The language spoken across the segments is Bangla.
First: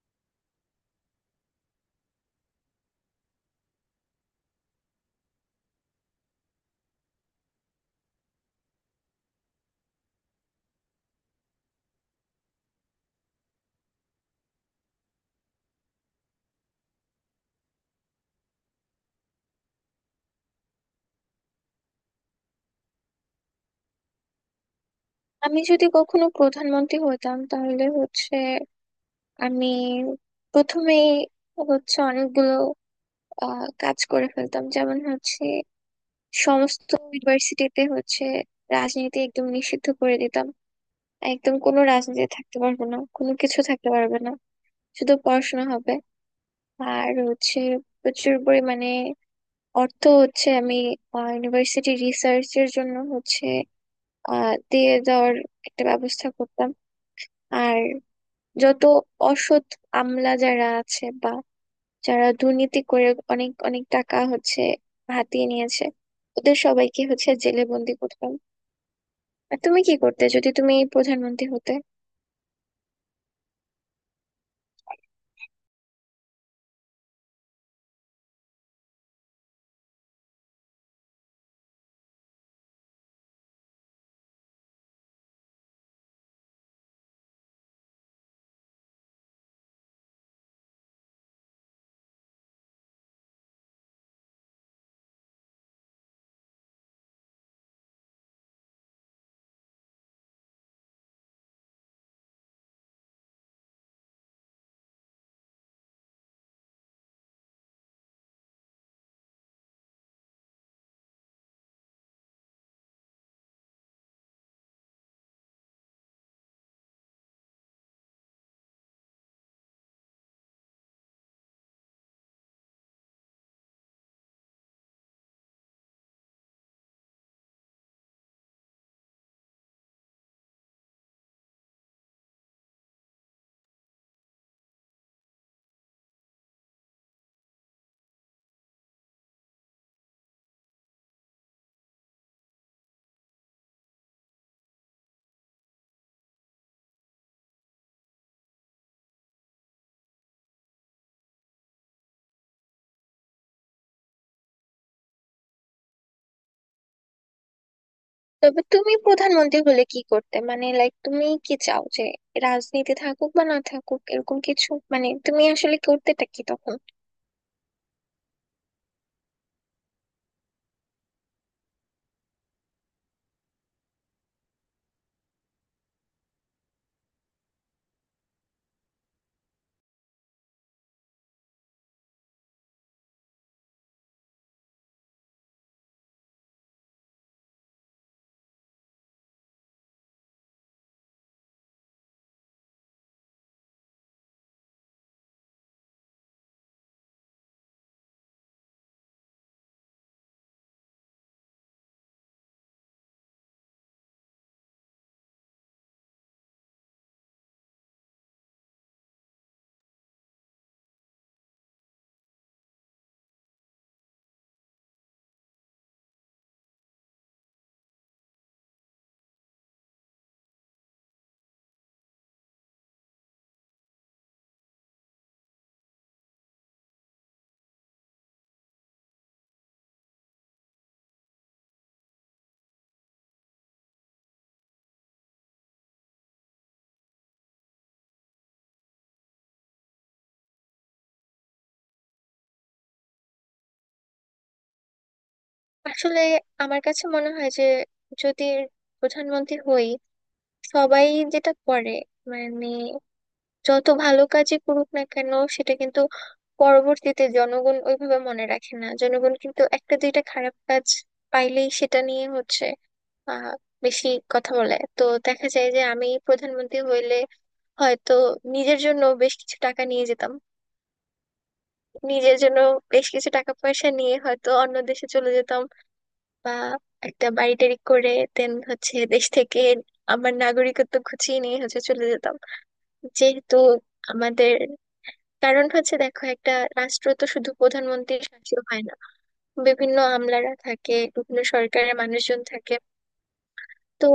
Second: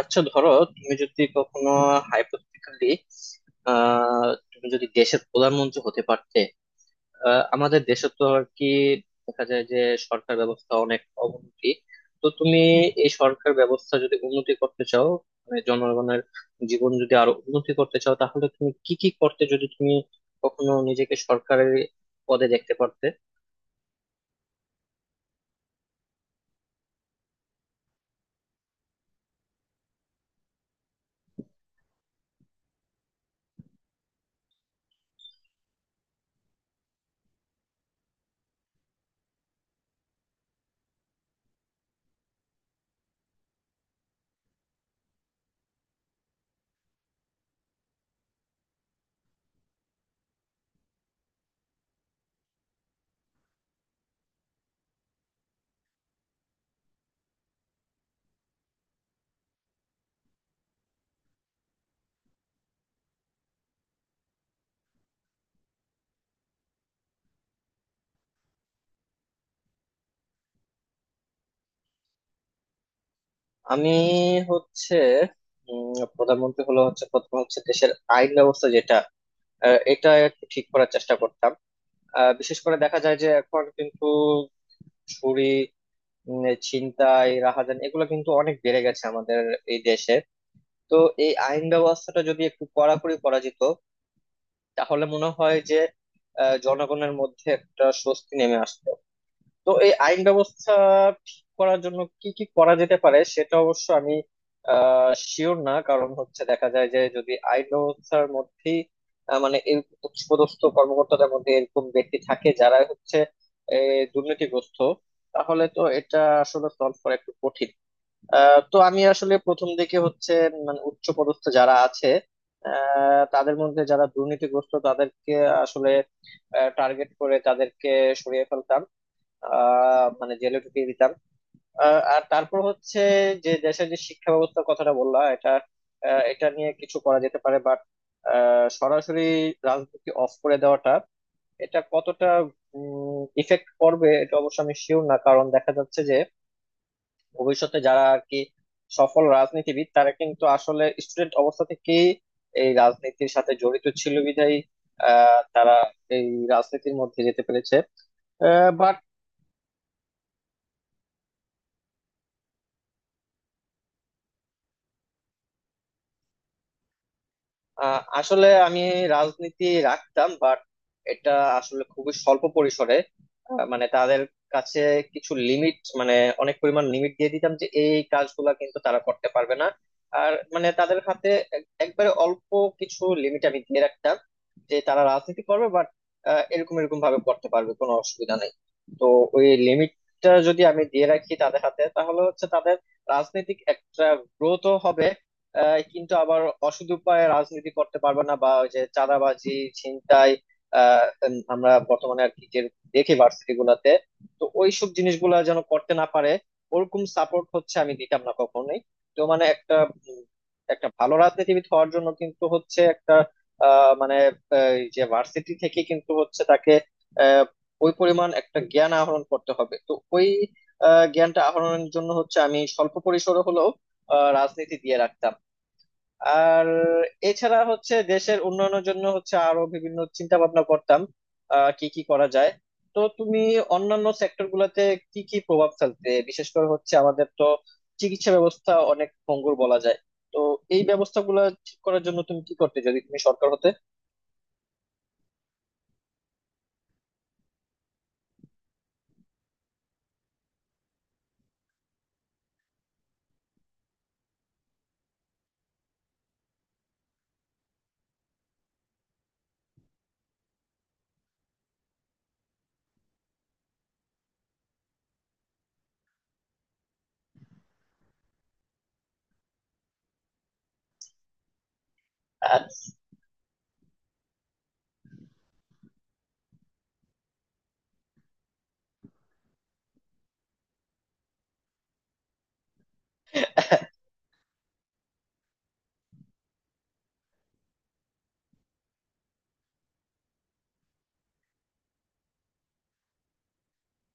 আচ্ছা ধরো, তুমি যদি কখনো হাইপোথেটিক্যালি তুমি যদি দেশের প্রধানমন্ত্রী হতে পারতে। আমাদের দেশে তো আর কি দেখা যায় যে সরকার ব্যবস্থা অনেক অবনতি। তো তুমি এই সরকার ব্যবস্থা যদি উন্নতি করতে চাও, মানে জনগণের জীবন যদি আরো উন্নতি করতে চাও তাহলে তুমি কি কি করতে যদি তুমি কখনো নিজেকে সরকারের পদে দেখতে পারতে? আমি যদি কখনো প্রধানমন্ত্রী হতাম তাহলে হচ্ছে আমি প্রথমেই হচ্ছে অনেকগুলো কাজ করে ফেলতাম, যেমন হচ্ছে সমস্ত ইউনিভার্সিটিতে হচ্ছে রাজনীতি একদম নিষিদ্ধ করে দিতাম। একদম কোনো রাজনীতি থাকতে পারবে না, কোনো কিছু থাকতে পারবে না, শুধু পড়াশোনা হবে। আর হচ্ছে প্রচুর পরিমাণে অর্থ হচ্ছে আমি ইউনিভার্সিটি রিসার্চের জন্য হচ্ছে দিয়ে দেওয়ার একটা ব্যবস্থা করতাম। আর যত অসৎ আমলা যারা আছে বা যারা দুর্নীতি করে অনেক অনেক টাকা হচ্ছে হাতিয়ে নিয়েছে, ওদের সবাইকে হচ্ছে জেলে বন্দি করতাম। আর তুমি কি করতে যদি তুমি প্রধানমন্ত্রী হতে? আমি হচ্ছে প্রধানমন্ত্রী হলো হচ্ছে প্রথম হচ্ছে দেশের আইন ব্যবস্থা যেটা এটা একটু ঠিক করার চেষ্টা করতাম। বিশেষ করে দেখা যায় যে এখন কিন্তু চুরি, ছিনতাই রাহাজান এগুলো কিন্তু অনেক বেড়ে গেছে আমাদের এই দেশে। তো এই আইন ব্যবস্থাটা যদি একটু কড়াকড়ি করা যেত তাহলে মনে হয় যে জনগণের মধ্যে একটা স্বস্তি নেমে আসতো। তো এই আইন ব্যবস্থা ঠিক করার জন্য কি কি করা যেতে পারে সেটা অবশ্য আমি শিওর না, কারণ হচ্ছে দেখা যায় যে যদি আইন ব্যবস্থার মধ্যেই মানে এই উচ্চপদস্থ কর্মকর্তাদের মধ্যে এরকম ব্যক্তি থাকে যারা হচ্ছে এ, দুর্নীতিগ্রস্ত, তাহলে তো এটা আসলে সলভ করা একটু কঠিন। তো আমি আসলে প্রথম দিকে হচ্ছে মানে উচ্চপদস্থ যারা আছে তাদের মধ্যে যারা দুর্নীতিগ্রস্ত তাদেরকে আসলে টার্গেট করে তাদেরকে সরিয়ে ফেলতাম, মানে জেলে ঢুকিয়ে দিতাম। আর তারপর হচ্ছে যে দেশের যে শিক্ষা ব্যবস্থার কথাটা বললাম এটা এটা নিয়ে কিছু করা যেতে পারে, বাট সরাসরি রাজনীতি অফ করে দেওয়াটা এটা কতটা ইফেক্ট করবে এটা অবশ্য আমি শিওর না, কারণ দেখা যাচ্ছে যে ভবিষ্যতে যারা আর কি সফল রাজনীতিবিদ তারা কিন্তু আসলে স্টুডেন্ট অবস্থা থেকেই এই রাজনীতির সাথে জড়িত ছিল বিধায় তারা এই রাজনীতির মধ্যে যেতে পেরেছে। তবে তুমি প্রধানমন্ত্রী হলে কি করতে, মানে লাইক তুমি কি চাও যে রাজনীতি থাকুক বা না থাকুক এরকম কিছু, মানে তুমি আসলে করতেটা কি তখন? আসলে আমি রাজনীতি রাখতাম বাট এটা আসলে খুবই স্বল্প পরিসরে। মানে তাদের কাছে কিছু লিমিট, মানে অনেক পরিমাণ লিমিট দিয়ে দিতাম যে এই কাজগুলা কিন্তু তারা করতে পারবে না। আর মানে তাদের হাতে একবারে অল্প কিছু লিমিট আমি দিয়ে রাখতাম যে তারা রাজনীতি করবে বাট এরকম এরকম ভাবে করতে পারবে, কোনো অসুবিধা নেই। তো ওই লিমিটটা যদি আমি দিয়ে রাখি তাদের হাতে তাহলে হচ্ছে তাদের রাজনৈতিক একটা গ্রোথও হবে, কিন্তু আবার অসৎ উপায়ে রাজনীতি করতে পারবে না, বা ওই যে চাঁদাবাজি ছিনতাই আমরা বর্তমানে আর কি যে দেখি ভার্সিটি গুলাতে। তো ওইসব জিনিসগুলা যেন করতে না পারে ওরকম সাপোর্ট হচ্ছে আমি দিতাম না কখনোই। তো মানে একটা উম, একটা ভালো রাজনীতিবিদ হওয়ার জন্য কিন্তু হচ্ছে একটা মানে, এই যে ভার্সিটি থেকে কিন্তু হচ্ছে তাকে আহ, ওই পরিমাণ একটা জ্ঞান আহরণ করতে হবে। তো ওই জ্ঞানটা আহরণের জন্য হচ্ছে আমি স্বল্প পরিসরে হলেও রাজনীতি দিয়ে রাখতাম। আর এছাড়া হচ্ছে দেশের উন্নয়নের জন্য হচ্ছে আরো বিভিন্ন চিন্তা ভাবনা করতাম কি কি করা যায়। তো তুমি অন্যান্য সেক্টর গুলাতে কি কি প্রভাব ফেলতে? বিশেষ করে হচ্ছে আমাদের তো চিকিৎসা ব্যবস্থা অনেক ভঙ্গুর বলা যায়। তো এই ব্যবস্থাগুলো ঠিক করার জন্য তুমি কি করতে যদি তুমি সরকার হতে? আসলে আমার কাছে মনে হয় যে যদি প্রধানমন্ত্রী হই, সবাই যেটা করে মানে যত ভালো কাজই করুক না কেন সেটা কিন্তু পরবর্তীতে জনগণ ওইভাবে মনে রাখে না। জনগণ কিন্তু একটা দুইটা খারাপ কাজ পাইলেই সেটা নিয়ে হচ্ছে আহ বেশি কথা বলে। তো দেখা যায় যে আমি প্রধানমন্ত্রী হইলে হয়তো নিজের জন্য বেশ কিছু টাকা নিয়ে যেতাম, নিজের জন্য আর বেশ কিছু টাকা পয়সা নিয়ে হয়তো অন্য দেশে চলে যেতাম। বা একটা বাড়ি টাড়ি করে দেন হচ্ছে দেশ থেকে আমার নাগরিকত্ব খুঁচিয়ে নিয়ে হচ্ছে চলে যেতাম। যেহেতু আমাদের কারণ হচ্ছে, দেখো, একটা রাষ্ট্র তো শুধু প্রধানমন্ত্রীর শাসিত হয় না, বিভিন্ন আমলারা থাকে, বিভিন্ন সরকারের মানুষজন থাকে। তো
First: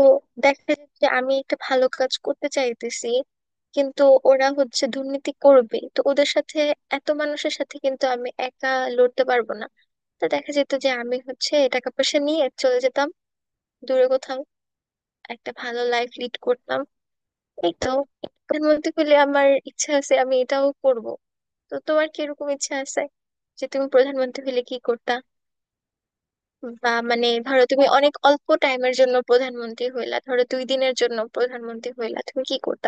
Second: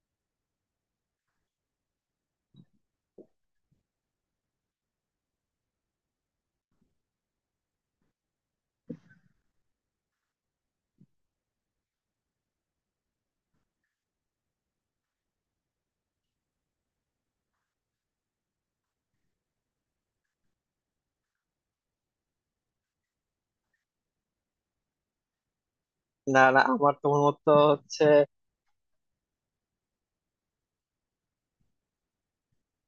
দেখা যায় যে আমি একটা ভালো কাজ করতে চাইতেছি, কিন্তু ওরা হচ্ছে দুর্নীতি করবে। তো ওদের সাথে, এত মানুষের সাথে কিন্তু আমি একা লড়তে পারবো না। তো দেখা যেত যে আমি হচ্ছে টাকা পয়সা নিয়ে চলে যেতাম দূরে কোথাও, একটা ভালো লাইফ লিড করতাম। এই তো, প্রধানমন্ত্রী হলে আমার ইচ্ছা আছে আমি এটাও করব। তো তোমার কি এরকম ইচ্ছা আছে যে তুমি প্রধানমন্ত্রী হলে কি করতা? না না, বা আমার তোমার মানে মতো ধরো তুমি হচ্ছে। অনেক অল্প টাইমের জন্য প্রধানমন্ত্রী হইলা, ধরো দুই দিনের জন্য প্রধানমন্ত্রী হইলা, তুমি কি করতা?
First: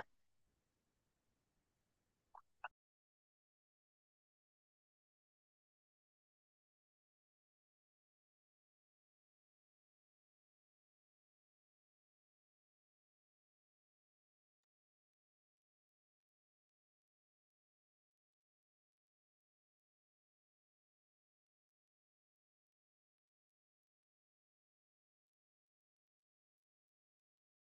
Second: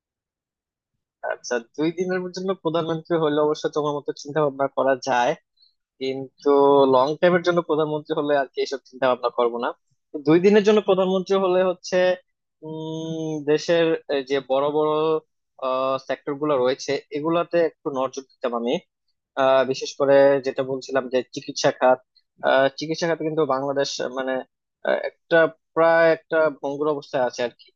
আচ্ছা দুই দিনের জন্য প্রধানমন্ত্রী হলে অবশ্য তোমার মতো চিন্তা ভাবনা করা যায়, কিন্তু লং টাইমের জন্য প্রধানমন্ত্রী হলে আর কি এসব চিন্তা ভাবনা করবো না। তো দুই দিনের জন্য প্রধানমন্ত্রী হলে হচ্ছে দেশের এই যে বড় বড় সেক্টর গুলো রয়েছে এগুলাতে একটু নজর দিতাম আমি। বিশেষ করে যেটা বলছিলাম যে চিকিৎসা খাত। চিকিৎসা খাতে কিন্তু বাংলাদেশ মানে একটা প্রায় একটা ভঙ্গুর অবস্থায় আছে আর কি।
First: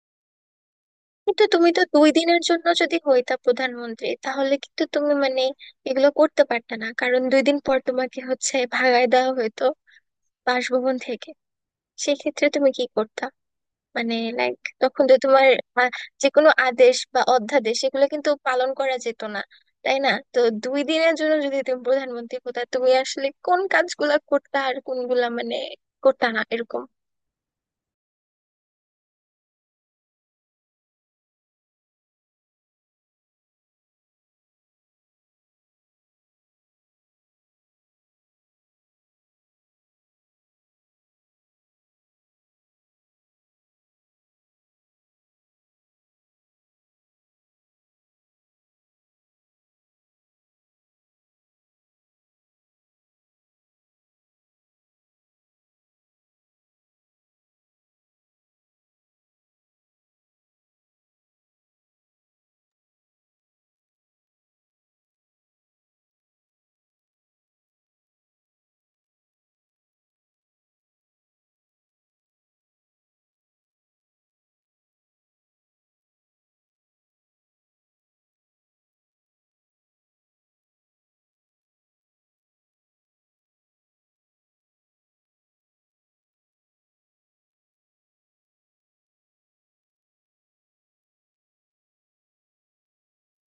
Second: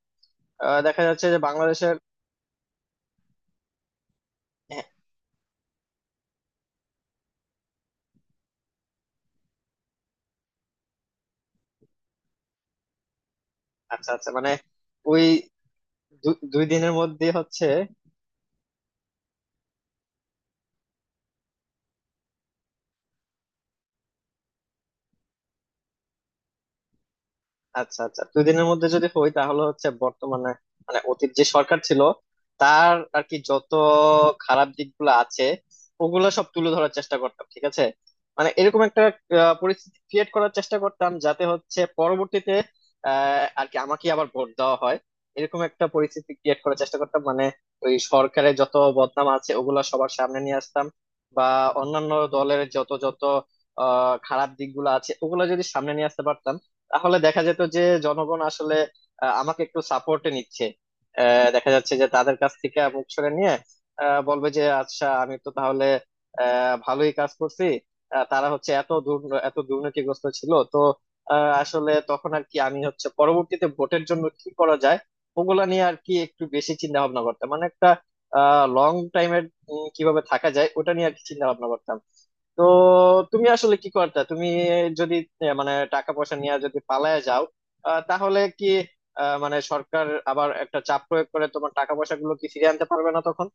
দেখা যাচ্ছে যে কিন্তু তুমি তো বাংলাদেশের। দুই দিনের জন্য যদি হইতা প্রধানমন্ত্রী, তাহলে হ্যাঁ, কিন্তু তুমি মানে এগুলো করতে পারতা না, কারণ দুই দিন পর তোমাকে হচ্ছে ভাগায় দেওয়া হইতো বাসভবন থেকে। সেক্ষেত্রে তুমি কি করতা? আচ্ছা মানে আচ্ছা, মানে লাইক তখন তো ওই তোমার আহ, যে কোনো দুই দিনের আদেশ বা মধ্যে হচ্ছে। অধ্যাদেশ এগুলো কিন্তু পালন করা যেত না, তাই না? তো দুই দিনের জন্য যদি তুমি প্রধানমন্ত্রী হতা, তুমি আসলে কোন কাজগুলা করতা আর কোনগুলা মানে করতা না, এরকম? আচ্ছা আচ্ছা, দুই দিনের মধ্যে যদি হই তাহলে হচ্ছে বর্তমানে, মানে অতীত যে সরকার ছিল তার আর কি যত খারাপ দিকগুলো আছে ওগুলো সব তুলে ধরার চেষ্টা করতাম, ঠিক আছে। মানে এরকম একটা পরিস্থিতি ক্রিয়েট করার চেষ্টা করতাম যাতে হচ্ছে পরবর্তীতে আর কি আমাকে আবার ভোট দেওয়া হয়, এরকম একটা পরিস্থিতি ক্রিয়েট করার চেষ্টা করতাম। মানে ওই সরকারের যত বদনাম আছে ওগুলা সবার সামনে নিয়ে আসতাম, বা অন্যান্য দলের যত যত খারাপ দিকগুলো আছে ওগুলো যদি সামনে নিয়ে আসতে পারতাম তাহলে দেখা যেত যে জনগণ আসলে আমাকে একটু সাপোর্টে নিচ্ছে। দেখা যাচ্ছে যে তাদের কাছ থেকে মুখ সরে নিয়ে বলবে যে আচ্ছা আমি তো তাহলে ভালোই কাজ করছি, তারা হচ্ছে এত এত দুর্নীতিগ্রস্ত ছিল। তো আসলে তখন আর কি আমি হচ্ছে পরবর্তীতে ভোটের জন্য কি করা যায় ওগুলা নিয়ে আর কি একটু বেশি চিন্তা ভাবনা করতাম। মানে একটা লং টাইমের কিভাবে থাকা যায় ওটা নিয়ে আর কি চিন্তা ভাবনা করতাম। তো তুমি আসলে কি করতে তুমি যদি মানে টাকা পয়সা নিয়ে যদি পালায় যাও তাহলে কি মানে সরকার আবার একটা চাপ প্রয়োগ করে তোমার টাকা পয়সা গুলো কি ফিরিয়ে আনতে পারবে না তখন?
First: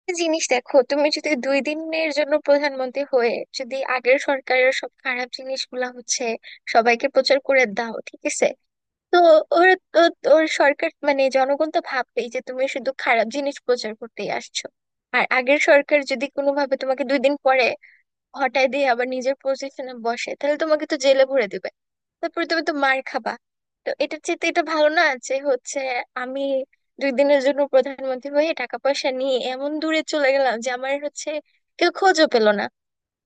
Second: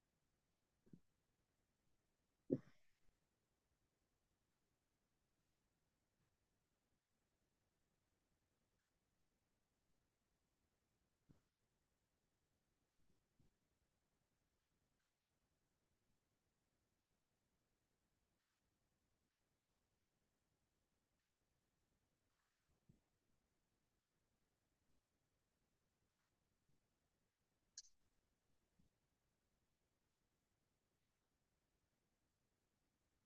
একটা জিনিস দেখো, তুমি যদি দুই দিনের জন্য প্রধানমন্ত্রী হয়ে যদি আগের সরকারের সব খারাপ জিনিসগুলা হচ্ছে সবাইকে প্রচার করে দাও, ঠিক আছে? তো ওরা তো, ওর সরকার মানে জনগণ তো ভাববেই যে তুমি শুধু খারাপ জিনিস প্রচার করতেই আসছো। আর আগের সরকার যদি কোনোভাবে তোমাকে দুই দিন পরে হটায় দিয়ে আবার নিজের পজিশনে বসে, তাহলে তোমাকে তো জেলে ভরে দিবে, তারপরে তুমি তো মার খাবা। তো এটার চেয়ে তো এটা ভালো না যে হচ্ছে আমি দুই দিনের জন্য প্রধানমন্ত্রী হয়ে টাকা পয়সা নিয়ে এমন দূরে চলে গেলাম যে আমার হচ্ছে কেউ খোঁজও পেলো না।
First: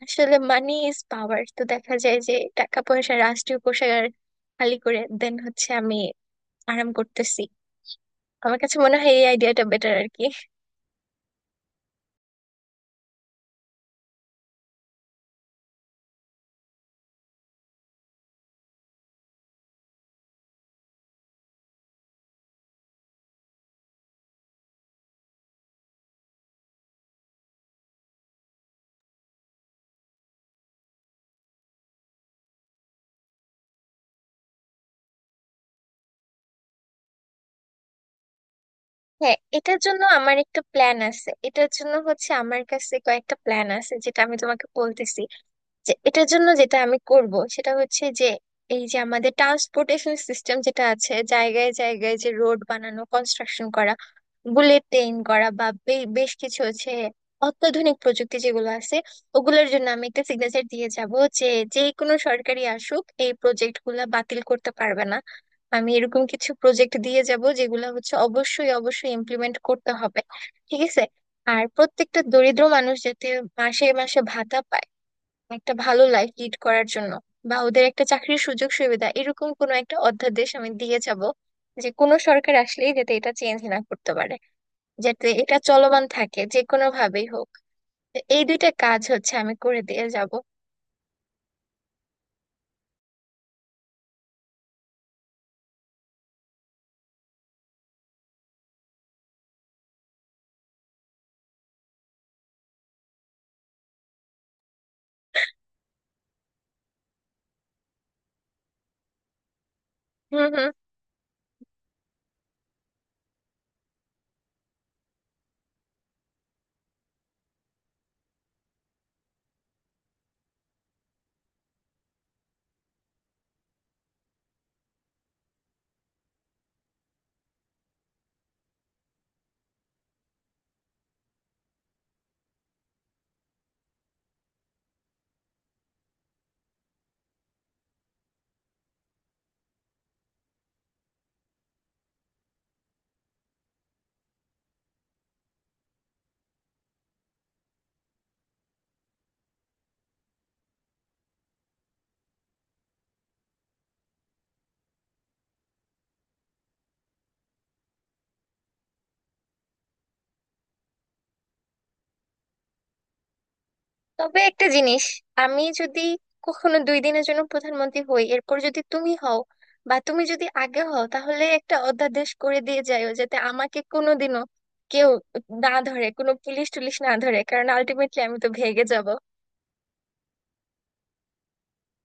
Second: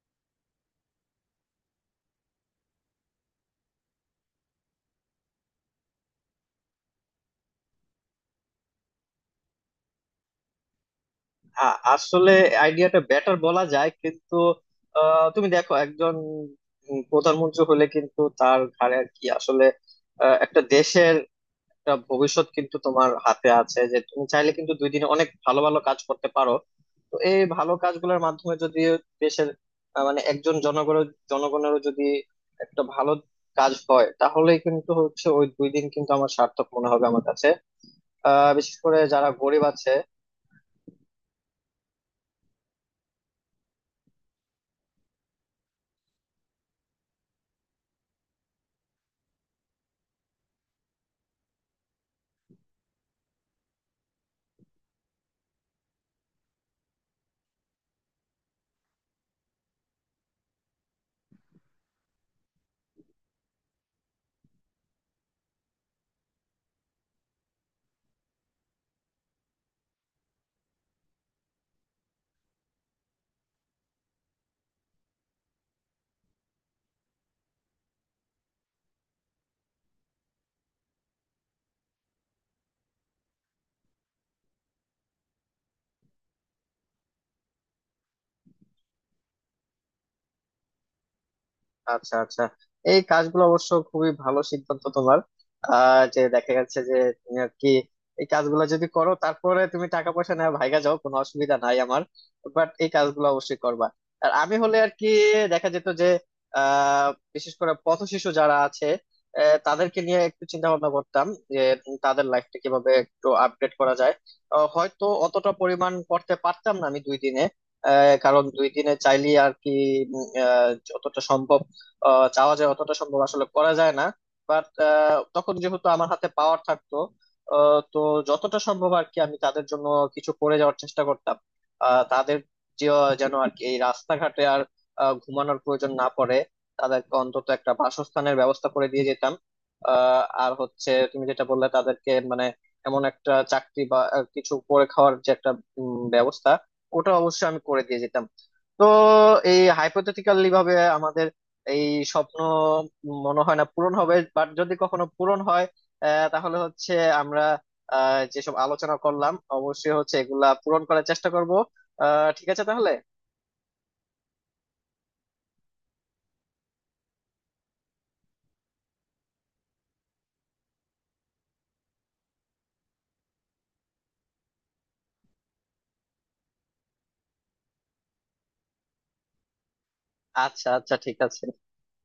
আসলে মানি ইজ পাওয়ার। তো দেখা যায় যে টাকা পয়সা, রাষ্ট্রীয় কোষাগার খালি করে দেন হচ্ছে আমি আরাম করতেছি। আমার কাছে মনে হয় এই আইডিয়াটা বেটার আর কি। আসলে আইডিয়াটা বেটার বলা যায়, কিন্তু তুমি দেখো একজন প্রধানমন্ত্রী হলে কিন্তু তার ঘাড়ে আর কি আসলে একটা দেশের একটা ভবিষ্যৎ কিন্তু তোমার হাতে আছে, যে তুমি চাইলে কিন্তু দুই দিনে অনেক ভালো ভালো কাজ করতে পারো। তো এই ভালো কাজগুলোর মাধ্যমে যদি দেশের মানে একজন জনগণের জনগণেরও যদি একটা ভালো কাজ হয় তাহলে কিন্তু হচ্ছে ওই দুই দিন কিন্তু আমার সার্থক মনে হবে আমার কাছে। বিশেষ করে যারা হ্যাঁ, গরিব এটার আছে। জন্য আমার একটা প্ল্যান আছে, এটার জন্য হচ্ছে আমার কাছে কয়েকটা প্ল্যান আছে যেটা আমি তোমাকে বলতেছি। যে এটার জন্য যেটা আমি করব সেটা হচ্ছে যে এই যে আমাদের ট্রান্সপোর্টেশন সিস্টেম যেটা আছে, জায়গায় জায়গায় যে রোড বানানো, কনস্ট্রাকশন করা, বুলেট ট্রেন করা, বা বেশ কিছু হচ্ছে অত্যাধুনিক প্রযুক্তি যেগুলো আছে, ওগুলোর জন্য আমি একটা সিগনেচার দিয়ে যাব যে যে কোনো সরকারি আসুক এই প্রজেক্ট গুলা বাতিল করতে পারবে না। আমি এরকম কিছু প্রজেক্ট দিয়ে যাব যেগুলো হচ্ছে অবশ্যই অবশ্যই ইমপ্লিমেন্ট করতে হবে, ঠিক আছে? আর প্রত্যেকটা দরিদ্র মানুষ যাতে মাসে মাসে ভাতা পায় একটা ভালো লাইফ লিড করার জন্য, বা ওদের একটা চাকরির সুযোগ সুবিধা, এরকম কোনো একটা অধ্যাদেশ আমি দিয়ে যাব যে কোনো সরকার আসলেই যাতে এটা চেঞ্জ না করতে পারে, যাতে এটা চলমান থাকে যে কোনো ভাবেই হোক। তো এই দুইটা কাজ হচ্ছে আমি করে দিয়ে যাব। আচ্ছা আচ্ছা, এই কাজগুলো অবশ্য খুবই ভালো সিদ্ধান্ত তোমার, যে দেখা যাচ্ছে যে তুমি আর কি এই কাজগুলো যদি করো তারপরে তুমি টাকা পয়সা নেওয়া ভাইগা যাও কোনো অসুবিধা নাই আমার, বাট এই কাজগুলো অবশ্যই করবা। আর আমি হলে আর কি দেখা যেত যে আহ বিশেষ করে পথ শিশু যারা আছে তাদেরকে নিয়ে একটু হম। চিন্তা ভাবনা করতাম, যে তাদের লাইফটা কিভাবে একটু আপডেট করা যায়। হয়তো অতটা পরিমাণ করতে পারতাম না আমি দুই দিনে, কারণ দুই দিনে চাইলে আর কি যতটা সম্ভব চাওয়া যায় অতটা সম্ভব আসলে করা যায় না, বাট তখন যেহেতু আমার হাতে পাওয়ার থাকতো তো যতটা সম্ভব আর কি আমি তাদের জন্য কিছু করে যাওয়ার চেষ্টা করতাম। তাদের যেন আর কি এই রাস্তাঘাটে আর ঘুমানোর প্রয়োজন না পড়ে, তাদেরকে অন্তত একটা বাসস্থানের ব্যবস্থা করে দিয়ে যেতাম। আর হচ্ছে তুমি যেটা বললে তাদেরকে মানে এমন একটা চাকরি বা কিছু করে খাওয়ার যে একটা ব্যবস্থা, ওটা অবশ্যই আমি করে দিয়ে যেতাম। তো এই হাইপোথেটিক্যালি ভাবে আমাদের এই স্বপ্ন মনে হয় না পূরণ হবে, বাট যদি কখনো পূরণ হয় তাহলে হচ্ছে আমরা যেসব আলোচনা করলাম অবশ্যই হচ্ছে এগুলা পূরণ করার চেষ্টা করব। ঠিক আছে তাহলে। তবে একটা জিনিস, আমি যদি কখনো দুই দিনের জন্য প্রধানমন্ত্রী হই এরপর যদি তুমি হও, বা তুমি যদি আগে হও, তাহলে একটা অধ্যাদেশ করে দিয়ে যাইও যাতে আমাকে কোনোদিনও কেউ না ধরে, কোনো পুলিশ টুলিশ না ধরে, কারণ আলটিমেটলি আমি তো ভেগে যাব। আচ্ছা আচ্ছা, ঠিক আছে।